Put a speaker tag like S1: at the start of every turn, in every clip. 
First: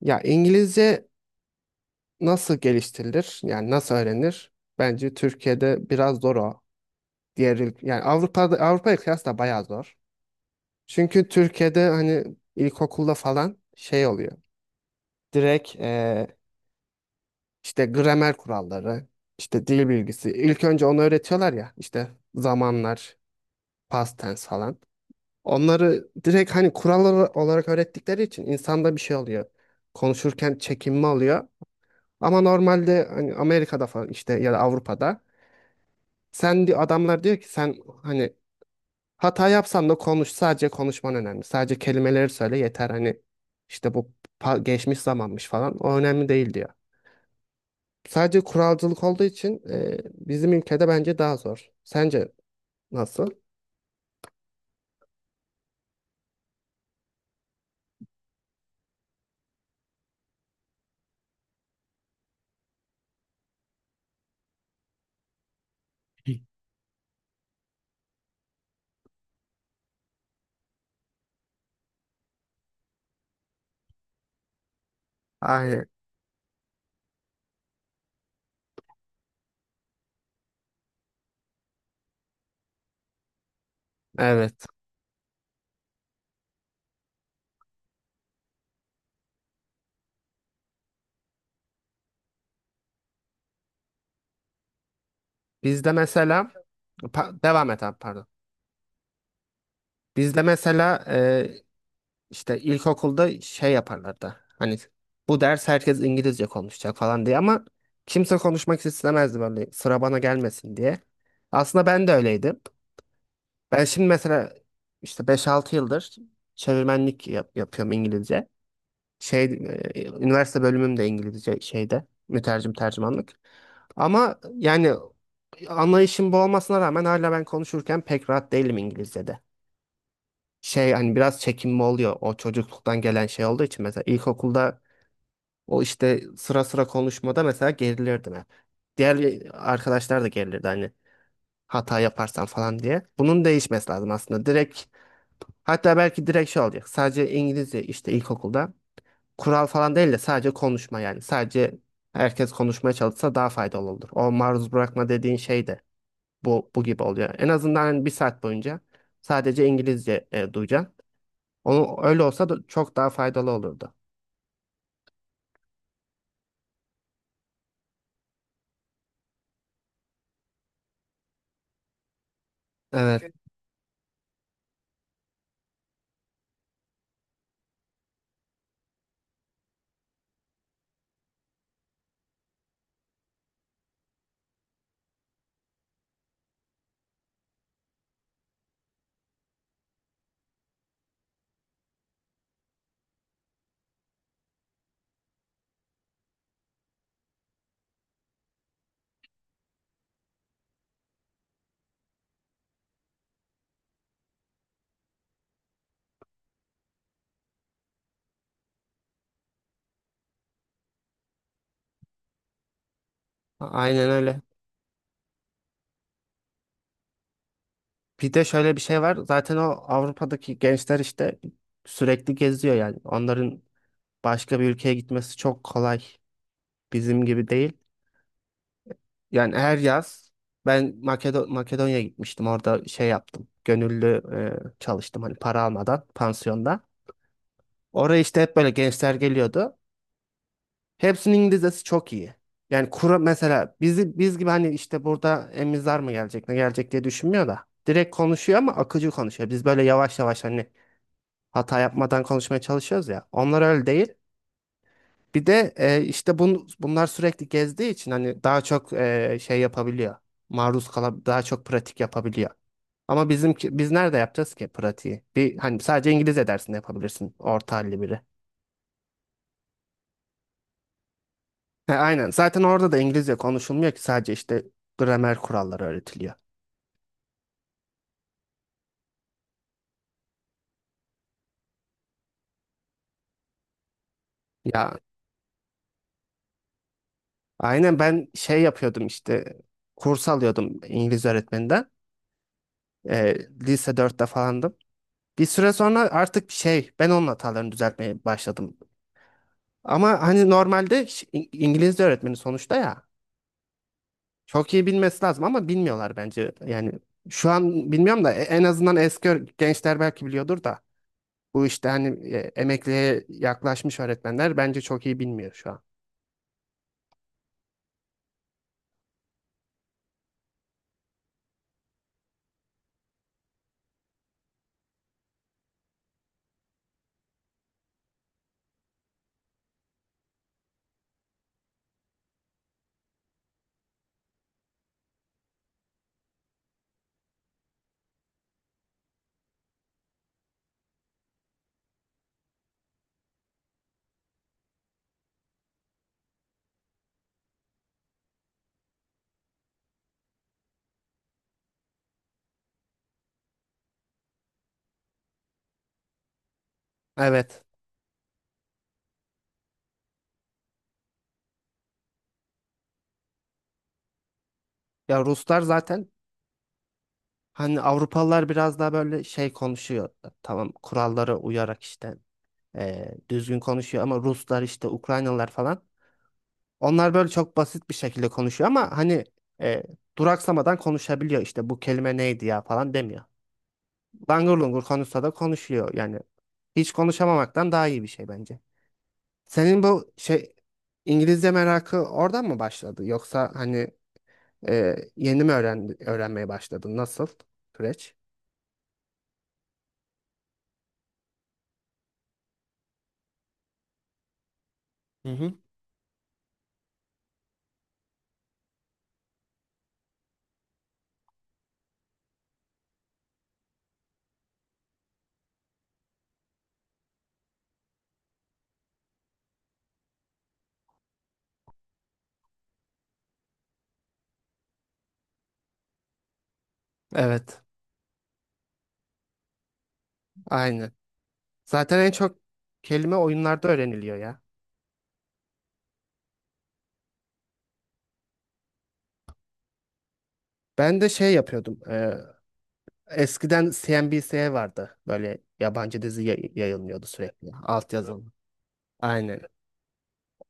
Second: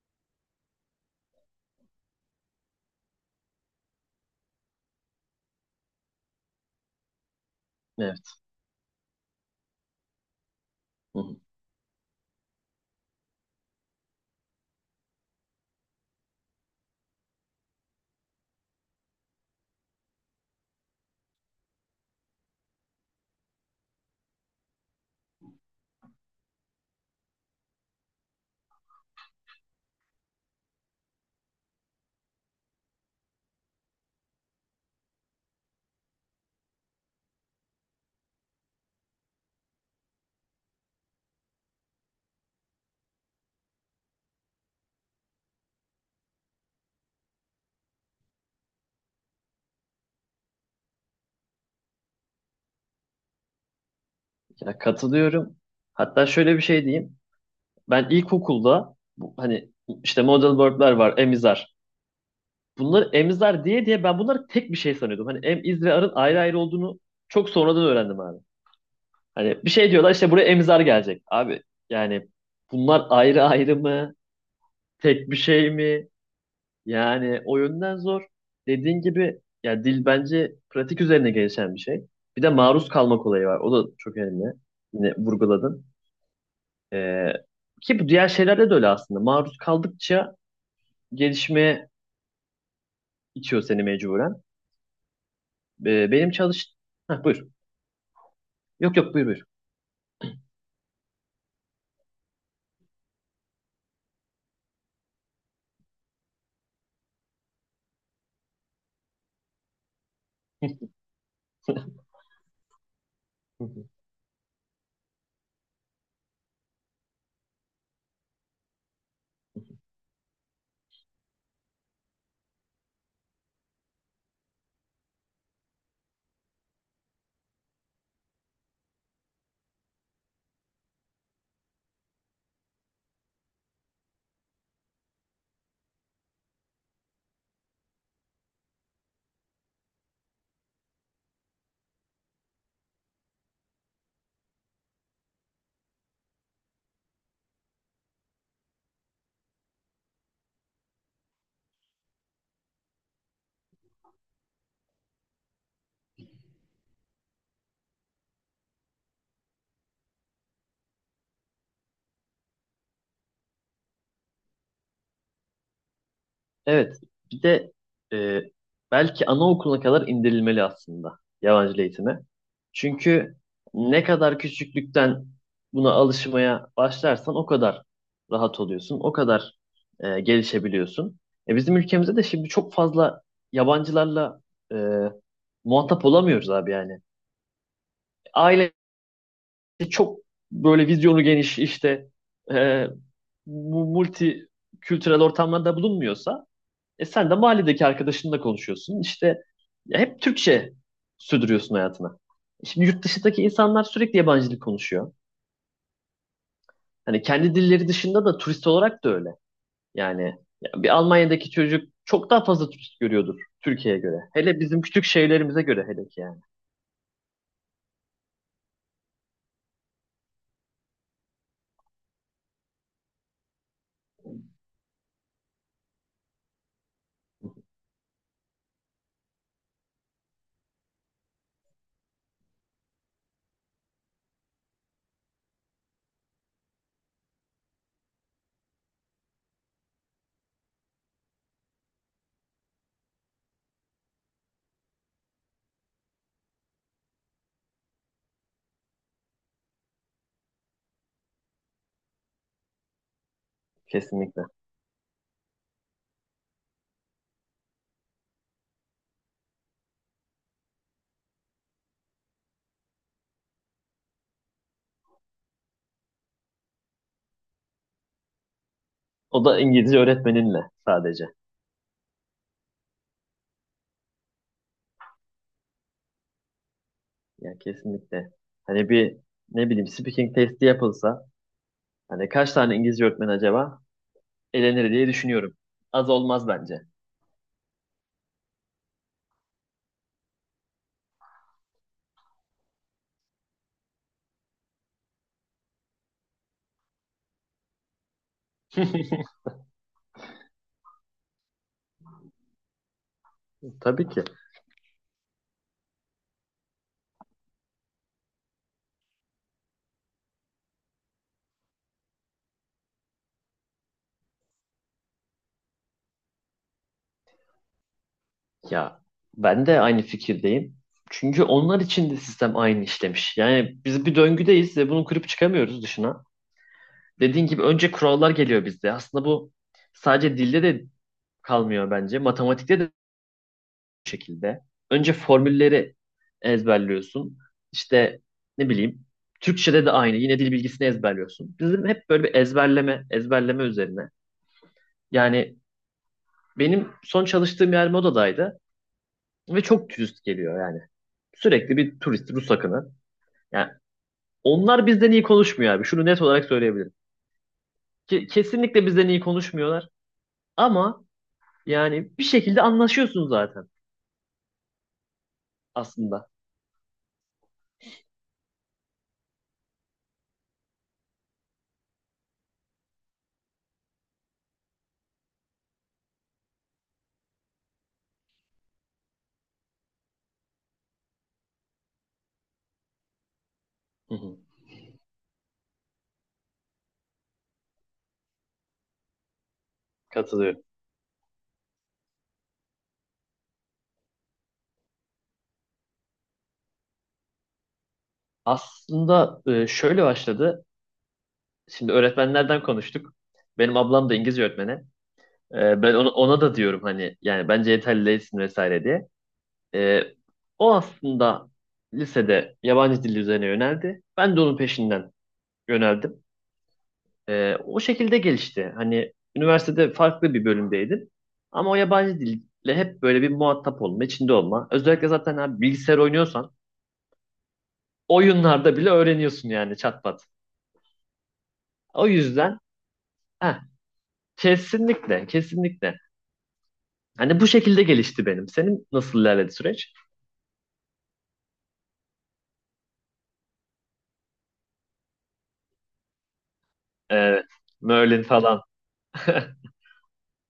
S1: Ya İngilizce nasıl geliştirilir? Yani nasıl öğrenir? Bence Türkiye'de biraz zor o. Yani
S2: Evet.
S1: Avrupa'da Avrupa'ya kıyasla bayağı zor.
S2: Hı
S1: Çünkü
S2: hı.
S1: Türkiye'de hani ilkokulda falan şey oluyor. Direkt işte gramer kuralları, işte dil bilgisi. İlk önce onu öğretiyorlar ya işte zamanlar, past tense falan. Onları direkt hani kurallar olarak öğrettikleri için insanda bir şey oluyor. Konuşurken çekinme oluyor. Ama normalde hani Amerika'da falan işte ya da Avrupa'da adamlar diyor ki sen hani hata yapsan da konuş, sadece konuşman önemli. Sadece kelimeleri söyle yeter, hani işte bu geçmiş zamanmış falan, o önemli değil diyor. Sadece kuralcılık olduğu için bizim ülkede bence daha zor. Sence nasıl?
S2: Ya katılıyorum. Hatta şöyle bir şey diyeyim. Ben ilkokulda bu, hani işte model verb'ler var, emizar. Bunları emizar diye diye ben bunları tek bir şey sanıyordum. Hani em, iz ve arın ayrı ayrı olduğunu çok sonradan öğrendim abi. Hani bir şey diyorlar işte buraya emizar gelecek. Abi yani bunlar ayrı ayrı mı? Tek bir şey
S1: Aynen.
S2: mi? Yani o yönden zor. Dediğin gibi ya dil bence pratik üzerine gelişen bir şey. Bir de maruz kalmak olayı var. O da çok önemli.
S1: Evet.
S2: Yine vurguladın. Ee, ki bu diğer şeylerde de öyle aslında. Maruz kaldıkça gelişmeye itiyor seni mecburen.
S1: Bizde
S2: Benim
S1: mesela.
S2: çalış... Heh, buyur.
S1: Devam et abi, pardon.
S2: Yok yok buyur
S1: Bizde mesela İşte ilkokulda şey yaparlardı. Hani bu ders herkes İngilizce konuşacak falan diye ama kimse konuşmak istemezdi, böyle sıra bana gelmesin diye. Aslında ben de öyleydim. Ben
S2: buyur.
S1: şimdi mesela işte 5-6 yıldır çevirmenlik yapıyorum İngilizce. Şey, üniversite bölümüm de İngilizce şeyde, mütercim tercümanlık. Ama yani anlayışım bu olmasına rağmen hala ben konuşurken pek rahat değilim İngilizce'de, şey hani biraz çekinme oluyor, o çocukluktan gelen şey olduğu için. Mesela ilkokulda o işte sıra sıra konuşmada mesela gerilirdim hep. Diğer arkadaşlar da gerilirdi hani, hata yaparsan falan diye. Bunun değişmesi lazım aslında. Direkt, hatta belki direkt şey olacak. Sadece İngilizce, işte ilkokulda kural falan değil de sadece konuşma yani. Sadece herkes konuşmaya çalışsa daha faydalı olur. O maruz bırakma dediğin şey de bu gibi oluyor. En azından hani bir saat boyunca sadece İngilizce duyacaksın. O, öyle olsa da çok daha faydalı olurdu.
S2: Evet, bir de e, belki anaokuluna kadar indirilmeli aslında yabancı dil eğitimi.
S1: Evet, evet.
S2: Çünkü ne kadar küçüklükten buna alışmaya başlarsan o kadar rahat oluyorsun, o kadar gelişebiliyorsun. Bizim ülkemizde de şimdi çok fazla yabancılarla e, muhatap olamıyoruz abi yani. Aile çok böyle vizyonu geniş işte e, bu multi kültürel ortamlarda bulunmuyorsa e sen de mahalledeki arkadaşınla konuşuyorsun. İşte ya hep Türkçe sürdürüyorsun hayatına. Şimdi yurt dışındaki insanlar sürekli yabancı dil konuşuyor. Hani kendi dilleri dışında da turist olarak da öyle. Yani ya bir Almanya'daki çocuk çok daha fazla turist görüyordur Türkiye'ye
S1: Aynen
S2: göre.
S1: öyle.
S2: Hele bizim küçük şehirlerimize göre hele ki yani.
S1: Bir de şöyle bir şey var. Zaten o Avrupa'daki gençler işte sürekli geziyor yani. Onların başka bir ülkeye gitmesi çok kolay. Bizim gibi değil. Yani her yaz ben Makedonya'ya gitmiştim. Orada şey yaptım. Gönüllü çalıştım, hani para almadan pansiyonda. Oraya işte hep böyle gençler geliyordu. Hepsinin İngilizcesi çok iyi. Yani kura mesela bizi, biz gibi hani işte burada emizler mı gelecek ne gelecek diye düşünmüyor da. Direkt konuşuyor ama akıcı konuşuyor. Biz böyle yavaş yavaş hani hata yapmadan konuşmaya çalışıyoruz ya. Onlar öyle değil.
S2: Kesinlikle.
S1: Bir de işte bunlar sürekli gezdiği için hani daha çok şey yapabiliyor. Maruz kalab Daha çok pratik yapabiliyor. Ama bizimki, biz nerede yapacağız ki pratiği? Bir hani sadece İngilizce dersinde yapabilirsin, orta halli biri.
S2: O da İngilizce öğretmeninle sadece.
S1: He, aynen. Zaten orada da İngilizce konuşulmuyor ki, sadece işte gramer kuralları öğretiliyor.
S2: Yani kesinlikle. Hani bir ne bileyim speaking testi yapılsa hani kaç tane İngilizce öğretmen acaba elenir
S1: Ya
S2: diye düşünüyorum. Az olmaz bence.
S1: aynen, ben şey yapıyordum işte, kurs alıyordum İngiliz öğretmeninden. Ee, Lise 4'te falandım. Bir süre sonra artık şey, ben onun hatalarını düzeltmeye başladım. Ama hani normalde İngilizce öğretmeni sonuçta ya,
S2: Tabii ki.
S1: çok iyi bilmesi lazım ama bilmiyorlar bence. Yani şu an bilmiyorum da en azından eski gençler belki biliyordur da, bu işte hani emekliye yaklaşmış öğretmenler bence çok iyi bilmiyor şu an.
S2: Ya ben de aynı fikirdeyim. Çünkü onlar için de sistem aynı işlemiş. Yani biz bir döngüdeyiz ve bunu kırıp çıkamıyoruz dışına. Dediğin gibi önce kurallar geliyor bizde. Aslında bu sadece dilde de kalmıyor bence. Matematikte de bu şekilde. Önce formülleri ezberliyorsun. İşte ne bileyim Türkçe'de de aynı. Yine dil bilgisini ezberliyorsun. Bizim hep böyle bir ezberleme, ezberleme üzerine. Yani benim son çalıştığım yer modadaydı ve çok dürüst geliyor yani. Sürekli bir turist, Rus akını. Yani onlar bizden iyi konuşmuyor abi. Şunu net olarak söyleyebilirim.
S1: Evet.
S2: Kesinlikle bizden iyi konuşmuyorlar. Ama yani bir şekilde anlaşıyorsun zaten
S1: Ya Ruslar zaten,
S2: aslında.
S1: hani Avrupalılar biraz daha böyle şey konuşuyor. Tamam, kurallara uyarak işte düzgün konuşuyor ama Ruslar işte, Ukraynalılar falan. Onlar böyle çok basit bir şekilde konuşuyor ama hani e, duraksamadan konuşabiliyor, işte bu kelime neydi ya falan demiyor.
S2: Hı hı.
S1: Langur lungur konuşsa da konuşuyor yani. Hiç konuşamamaktan daha iyi bir şey bence. Senin bu şey
S2: Katılıyorum.
S1: İngilizce merakı oradan mı başladı? Yoksa hani, yeni mi öğrenmeye başladın? Nasıl süreç?
S2: Aslında şöyle başladı. Şimdi öğretmenlerden konuştuk. Benim ablam da İngilizce öğretmeni.
S1: Hı hı.
S2: Ben ona da diyorum hani yani bence yeterli değilsin vesaire diye. E, o aslında lisede yabancı dil üzerine yöneldi. Ben de onun peşinden yöneldim. O şekilde gelişti. Hani üniversitede farklı bir bölümdeydim. Ama o yabancı dille hep böyle bir muhatap olma, içinde olma. Özellikle zaten abi bilgisayar oynuyorsan
S1: Evet.
S2: oyunlarda bile öğreniyorsun yani çat pat.
S1: Aynı. Zaten
S2: O
S1: en çok
S2: yüzden
S1: kelime
S2: heh,
S1: oyunlarda öğreniliyor ya.
S2: kesinlikle, kesinlikle. Hani bu şekilde gelişti benim. Senin nasıl ilerledi süreç?
S1: Ben de şey yapıyordum. Eskiden CNBC vardı. Böyle yabancı dizi yayınlıyordu
S2: Evet,
S1: sürekli.
S2: Merlin
S1: Altyazılı.
S2: falan.
S1: Aynen.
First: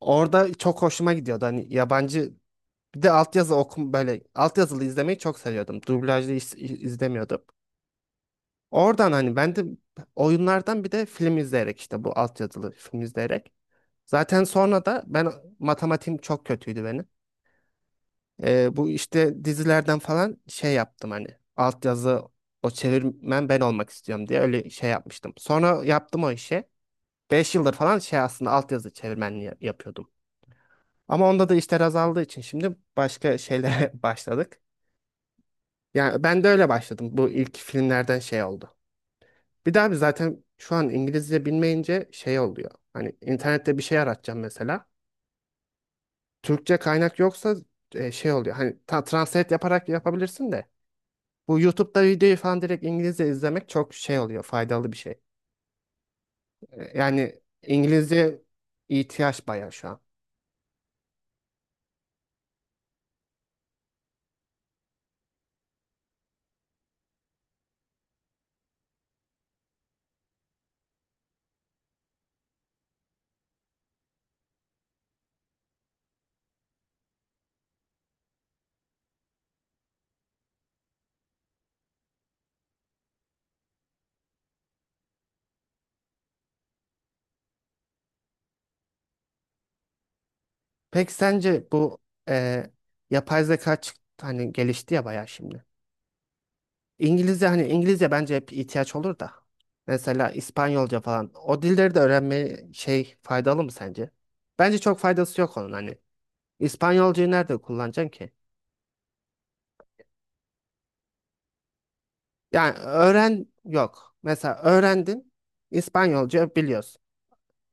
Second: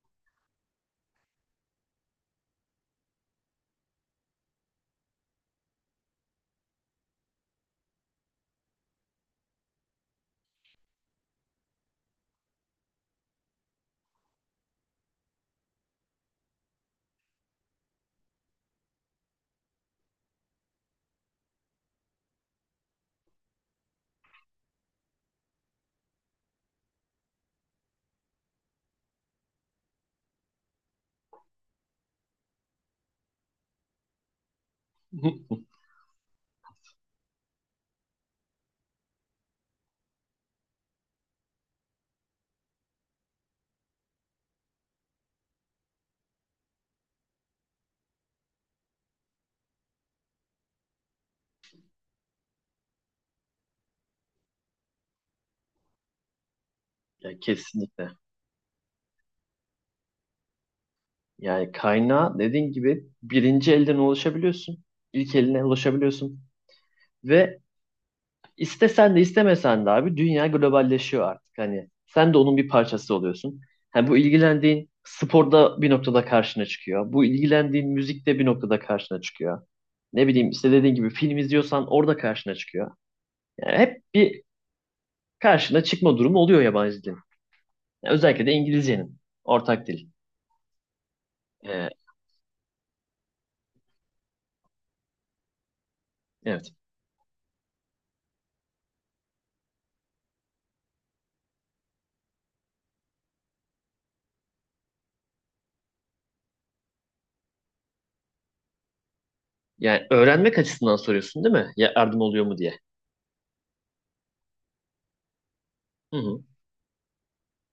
S1: Orada çok hoşuma gidiyordu. Hani yabancı, bir de altyazı okum, böyle altyazılı izlemeyi çok seviyordum. Dublajlı izlemiyordum. Oradan hani ben de oyunlardan, bir de film izleyerek, işte bu altyazılı film izleyerek. Zaten sonra da ben, matematiğim çok kötüydü benim. Bu işte dizilerden falan şey yaptım, hani altyazı, o çevirmen ben olmak istiyorum diye öyle şey yapmıştım. Sonra yaptım o işi. 5 yıldır falan şey, aslında altyazı çevirmenliği yapıyordum. Ama onda da işler azaldığı için şimdi başka şeylere başladık. Yani ben de öyle başladım. Bu ilk filmlerden şey oldu. Bir daha bir, zaten şu an İngilizce bilmeyince şey oluyor. Hani internette bir şey aratacağım mesela. Türkçe kaynak yoksa şey oluyor. Hani translate yaparak yapabilirsin de. Bu YouTube'da videoyu falan direkt İngilizce izlemek çok şey oluyor. Faydalı bir şey.
S2: Ya
S1: Yani
S2: kesinlikle.
S1: İngilizce ihtiyaç bayağı şu an.
S2: Yani kaynağa dediğin gibi birinci elden ulaşabiliyorsun. İlk eline ulaşabiliyorsun. Ve İstesen de istemesen de abi dünya globalleşiyor artık. Hani sen de onun bir parçası oluyorsun. Hani bu ilgilendiğin sporda bir noktada karşına çıkıyor. Bu ilgilendiğin müzikte bir noktada karşına çıkıyor. Ne bileyim işte dediğin gibi film izliyorsan orada karşına çıkıyor. Yani hep bir karşına çıkma durumu oluyor yabancı dilin. Yani özellikle de İngilizcenin ortak dil.
S1: Peki sence
S2: Ee,
S1: bu e, yapay zeka, hani gelişti ya bayağı şimdi.
S2: evet.
S1: İngilizce, hani İngilizce bence hep ihtiyaç olur da. Mesela İspanyolca falan. O dilleri de öğrenme şey, faydalı mı sence? Bence çok faydası yok onun hani. İspanyolcayı nerede kullanacaksın ki?
S2: Yani öğrenmek açısından soruyorsun değil mi? Ya yardım oluyor mu
S1: Yani
S2: diye.
S1: öğren yok. Mesela öğrendin,
S2: Hı hı.
S1: İspanyolca biliyorsun.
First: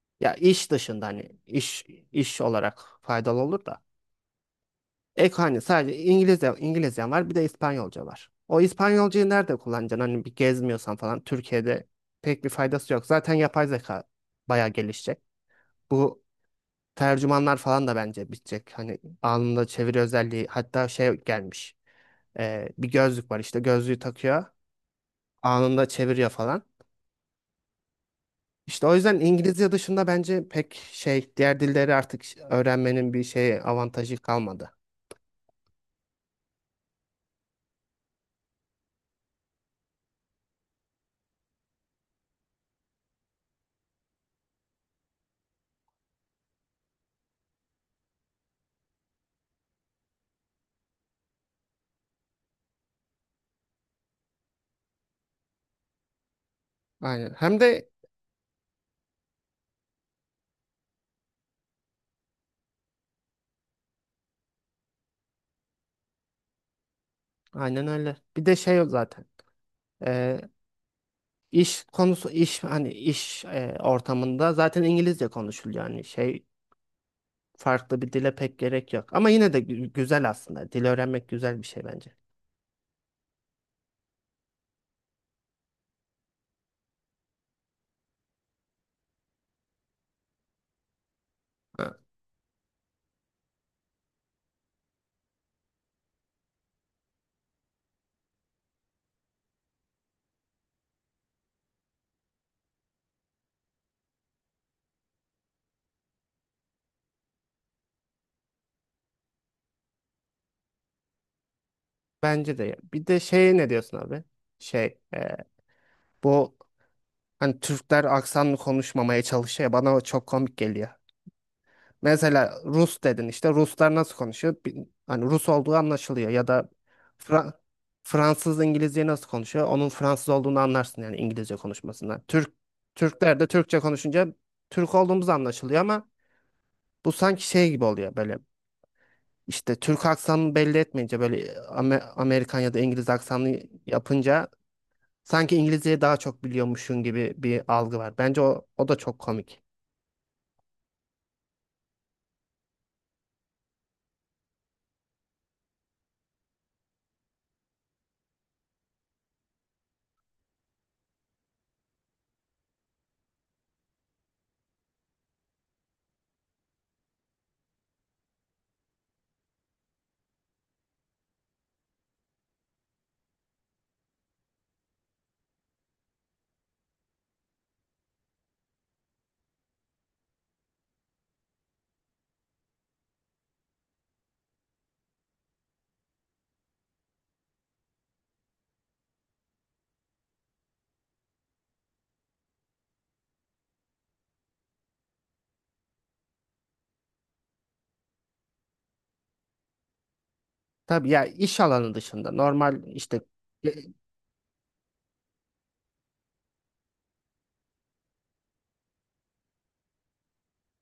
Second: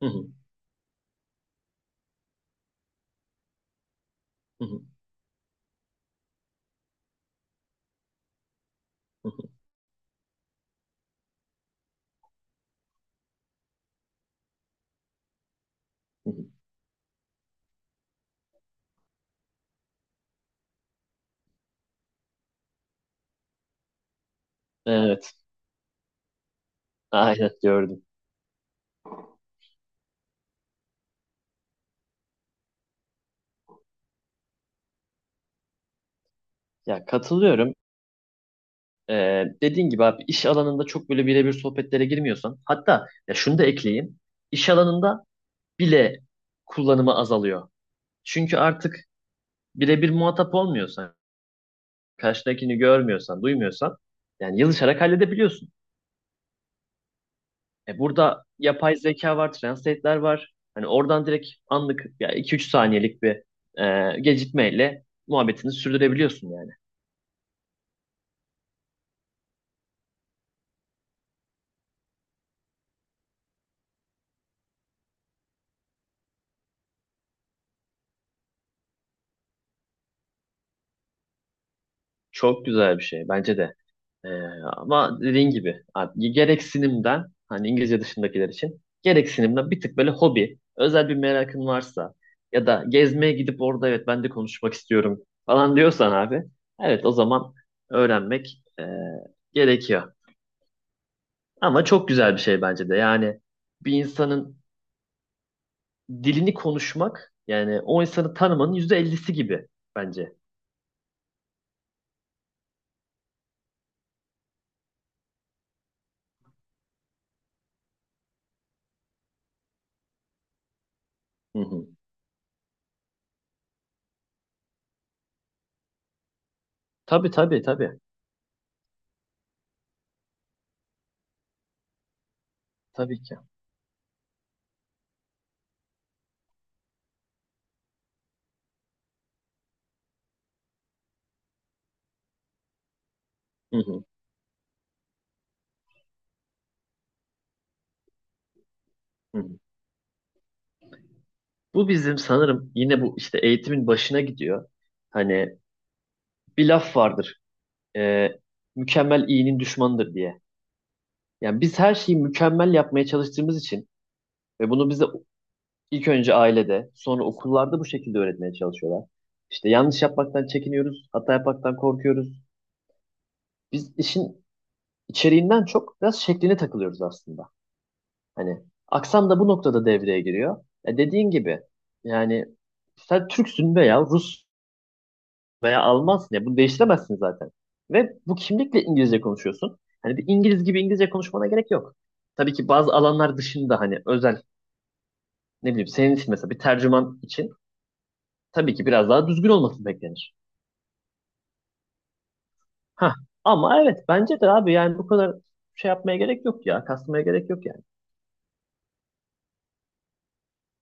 S2: Hı hı.
S1: Ya iş dışında, hani iş olarak faydalı olur da.
S2: Hı hı.
S1: Ek hani, sadece İngilizcen var, bir de İspanyolca var. O İspanyolcayı
S2: Hı
S1: nerede kullanacaksın? Hani bir gezmiyorsan falan, Türkiye'de pek bir faydası yok. Zaten yapay zeka bayağı gelişecek. Bu
S2: hı.
S1: tercümanlar falan da bence bitecek. Hani anında çeviri özelliği, hatta şey gelmiş. Bir gözlük var, işte gözlüğü takıyor.
S2: Evet.
S1: Anında çeviriyor falan.
S2: Aynen gördüm.
S1: İşte o yüzden İngilizce dışında bence pek şey, diğer dilleri artık öğrenmenin bir şey avantajı kalmadı.
S2: Ya katılıyorum. Dediğin gibi abi iş alanında çok böyle birebir sohbetlere girmiyorsan hatta ya şunu da ekleyeyim iş alanında bile kullanımı azalıyor. Çünkü artık birebir muhatap olmuyorsan karşıdakini görmüyorsan duymuyorsan yani yazışarak halledebiliyorsun.
S1: Aynen. Hem de
S2: E burada yapay zeka var, translate'ler var, hani oradan direkt anlık ya 2-3 saniyelik bir gecikmeyle muhabbetini sürdürebiliyorsun yani.
S1: aynen öyle. Bir de şey yok zaten. e, iş konusu, iş hani, iş ortamında zaten İngilizce konuşuluyor, yani şey, farklı bir dile pek gerek yok. Ama yine de güzel aslında. Dil öğrenmek güzel bir şey bence.
S2: Çok güzel bir şey bence de. Ee, ama dediğin gibi abi, gereksinimden hani İngilizce dışındakiler için gereksinimden bir tık böyle hobi, özel bir merakın
S1: Ha,
S2: varsa ya da gezmeye gidip orada evet ben de konuşmak istiyorum falan diyorsan abi evet o zaman öğrenmek gerekiyor. Ama çok güzel bir şey bence de yani bir insanın dilini konuşmak yani o insanı tanımanın %50'si gibi bence.
S1: bence de ya. Bir de şey, ne diyorsun abi? Şey bu hani Türkler aksanlı konuşmamaya çalışıyor ya, bana o çok komik geliyor.
S2: Hı hı.
S1: Mesela Rus dedin işte. Ruslar nasıl konuşuyor? Hani Rus olduğu anlaşılıyor. Ya da
S2: Tabii,
S1: Fra-
S2: tabii, tabii,
S1: Fransız İngilizce nasıl konuşuyor? Onun Fransız olduğunu anlarsın yani İngilizce konuşmasından.
S2: tabii ki.
S1: Türkler de Türkçe konuşunca Türk olduğumuz anlaşılıyor ama bu sanki şey gibi oluyor böyle. İşte Türk aksanını belli etmeyince, böyle Amerikan ya da İngiliz aksanını
S2: Hı hı.
S1: yapınca sanki İngilizceyi daha çok biliyormuşsun gibi bir algı var. Bence o da çok
S2: Hı hı.
S1: komik.
S2: Bu bizim sanırım yine bu işte eğitimin başına gidiyor. Hani bir laf vardır. e, Mükemmel iyinin düşmanıdır diye. Yani biz her şeyi mükemmel yapmaya çalıştığımız için ve bunu bize ilk önce ailede, sonra okullarda bu şekilde öğretmeye çalışıyorlar. İşte yanlış yapmaktan çekiniyoruz, hata yapmaktan korkuyoruz. Biz işin içeriğinden çok biraz şekline takılıyoruz aslında. Hani aksan da bu noktada devreye giriyor. E dediğin gibi yani sen Türksün veya Rus veya Almansın ya bunu değiştiremezsin zaten. Ve bu kimlikle İngilizce konuşuyorsun. Hani bir İngiliz gibi İngilizce konuşmana gerek yok. Tabii ki bazı alanlar dışında hani özel ne bileyim senin için mesela bir tercüman için tabii ki biraz daha düzgün olması beklenir.
S1: Tabii ya, iş alanı dışında normal.
S2: Ha,
S1: İşte e,
S2: ama evet bence de abi yani bu kadar şey yapmaya gerek yok ya. Kasmaya gerek yok yani.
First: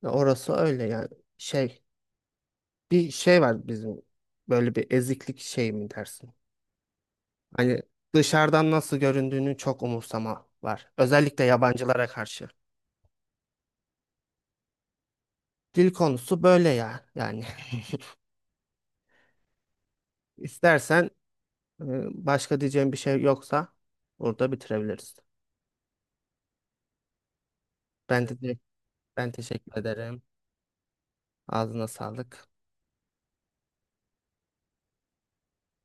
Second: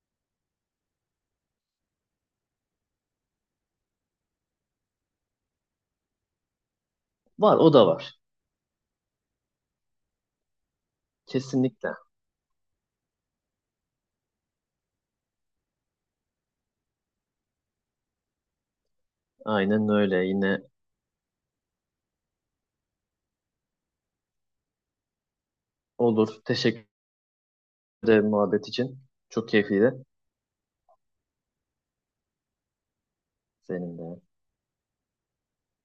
S1: orası öyle yani, şey, bir şey var bizim, böyle bir eziklik şey mi dersin?
S2: Var, o
S1: Hani
S2: da var.
S1: dışarıdan nasıl göründüğünü çok umursama var, özellikle
S2: Kesinlikle.
S1: yabancılara karşı. Dil konusu böyle ya yani.
S2: Aynen öyle. Yine
S1: İstersen, Ee, başka diyeceğim bir şey yoksa burada bitirebiliriz.
S2: olur. Teşekkür
S1: Ben
S2: ederim
S1: de,
S2: muhabbet için. Çok
S1: teşekkür
S2: keyifliydi.
S1: ederim. Ağzına sağlık.
S2: Senin de.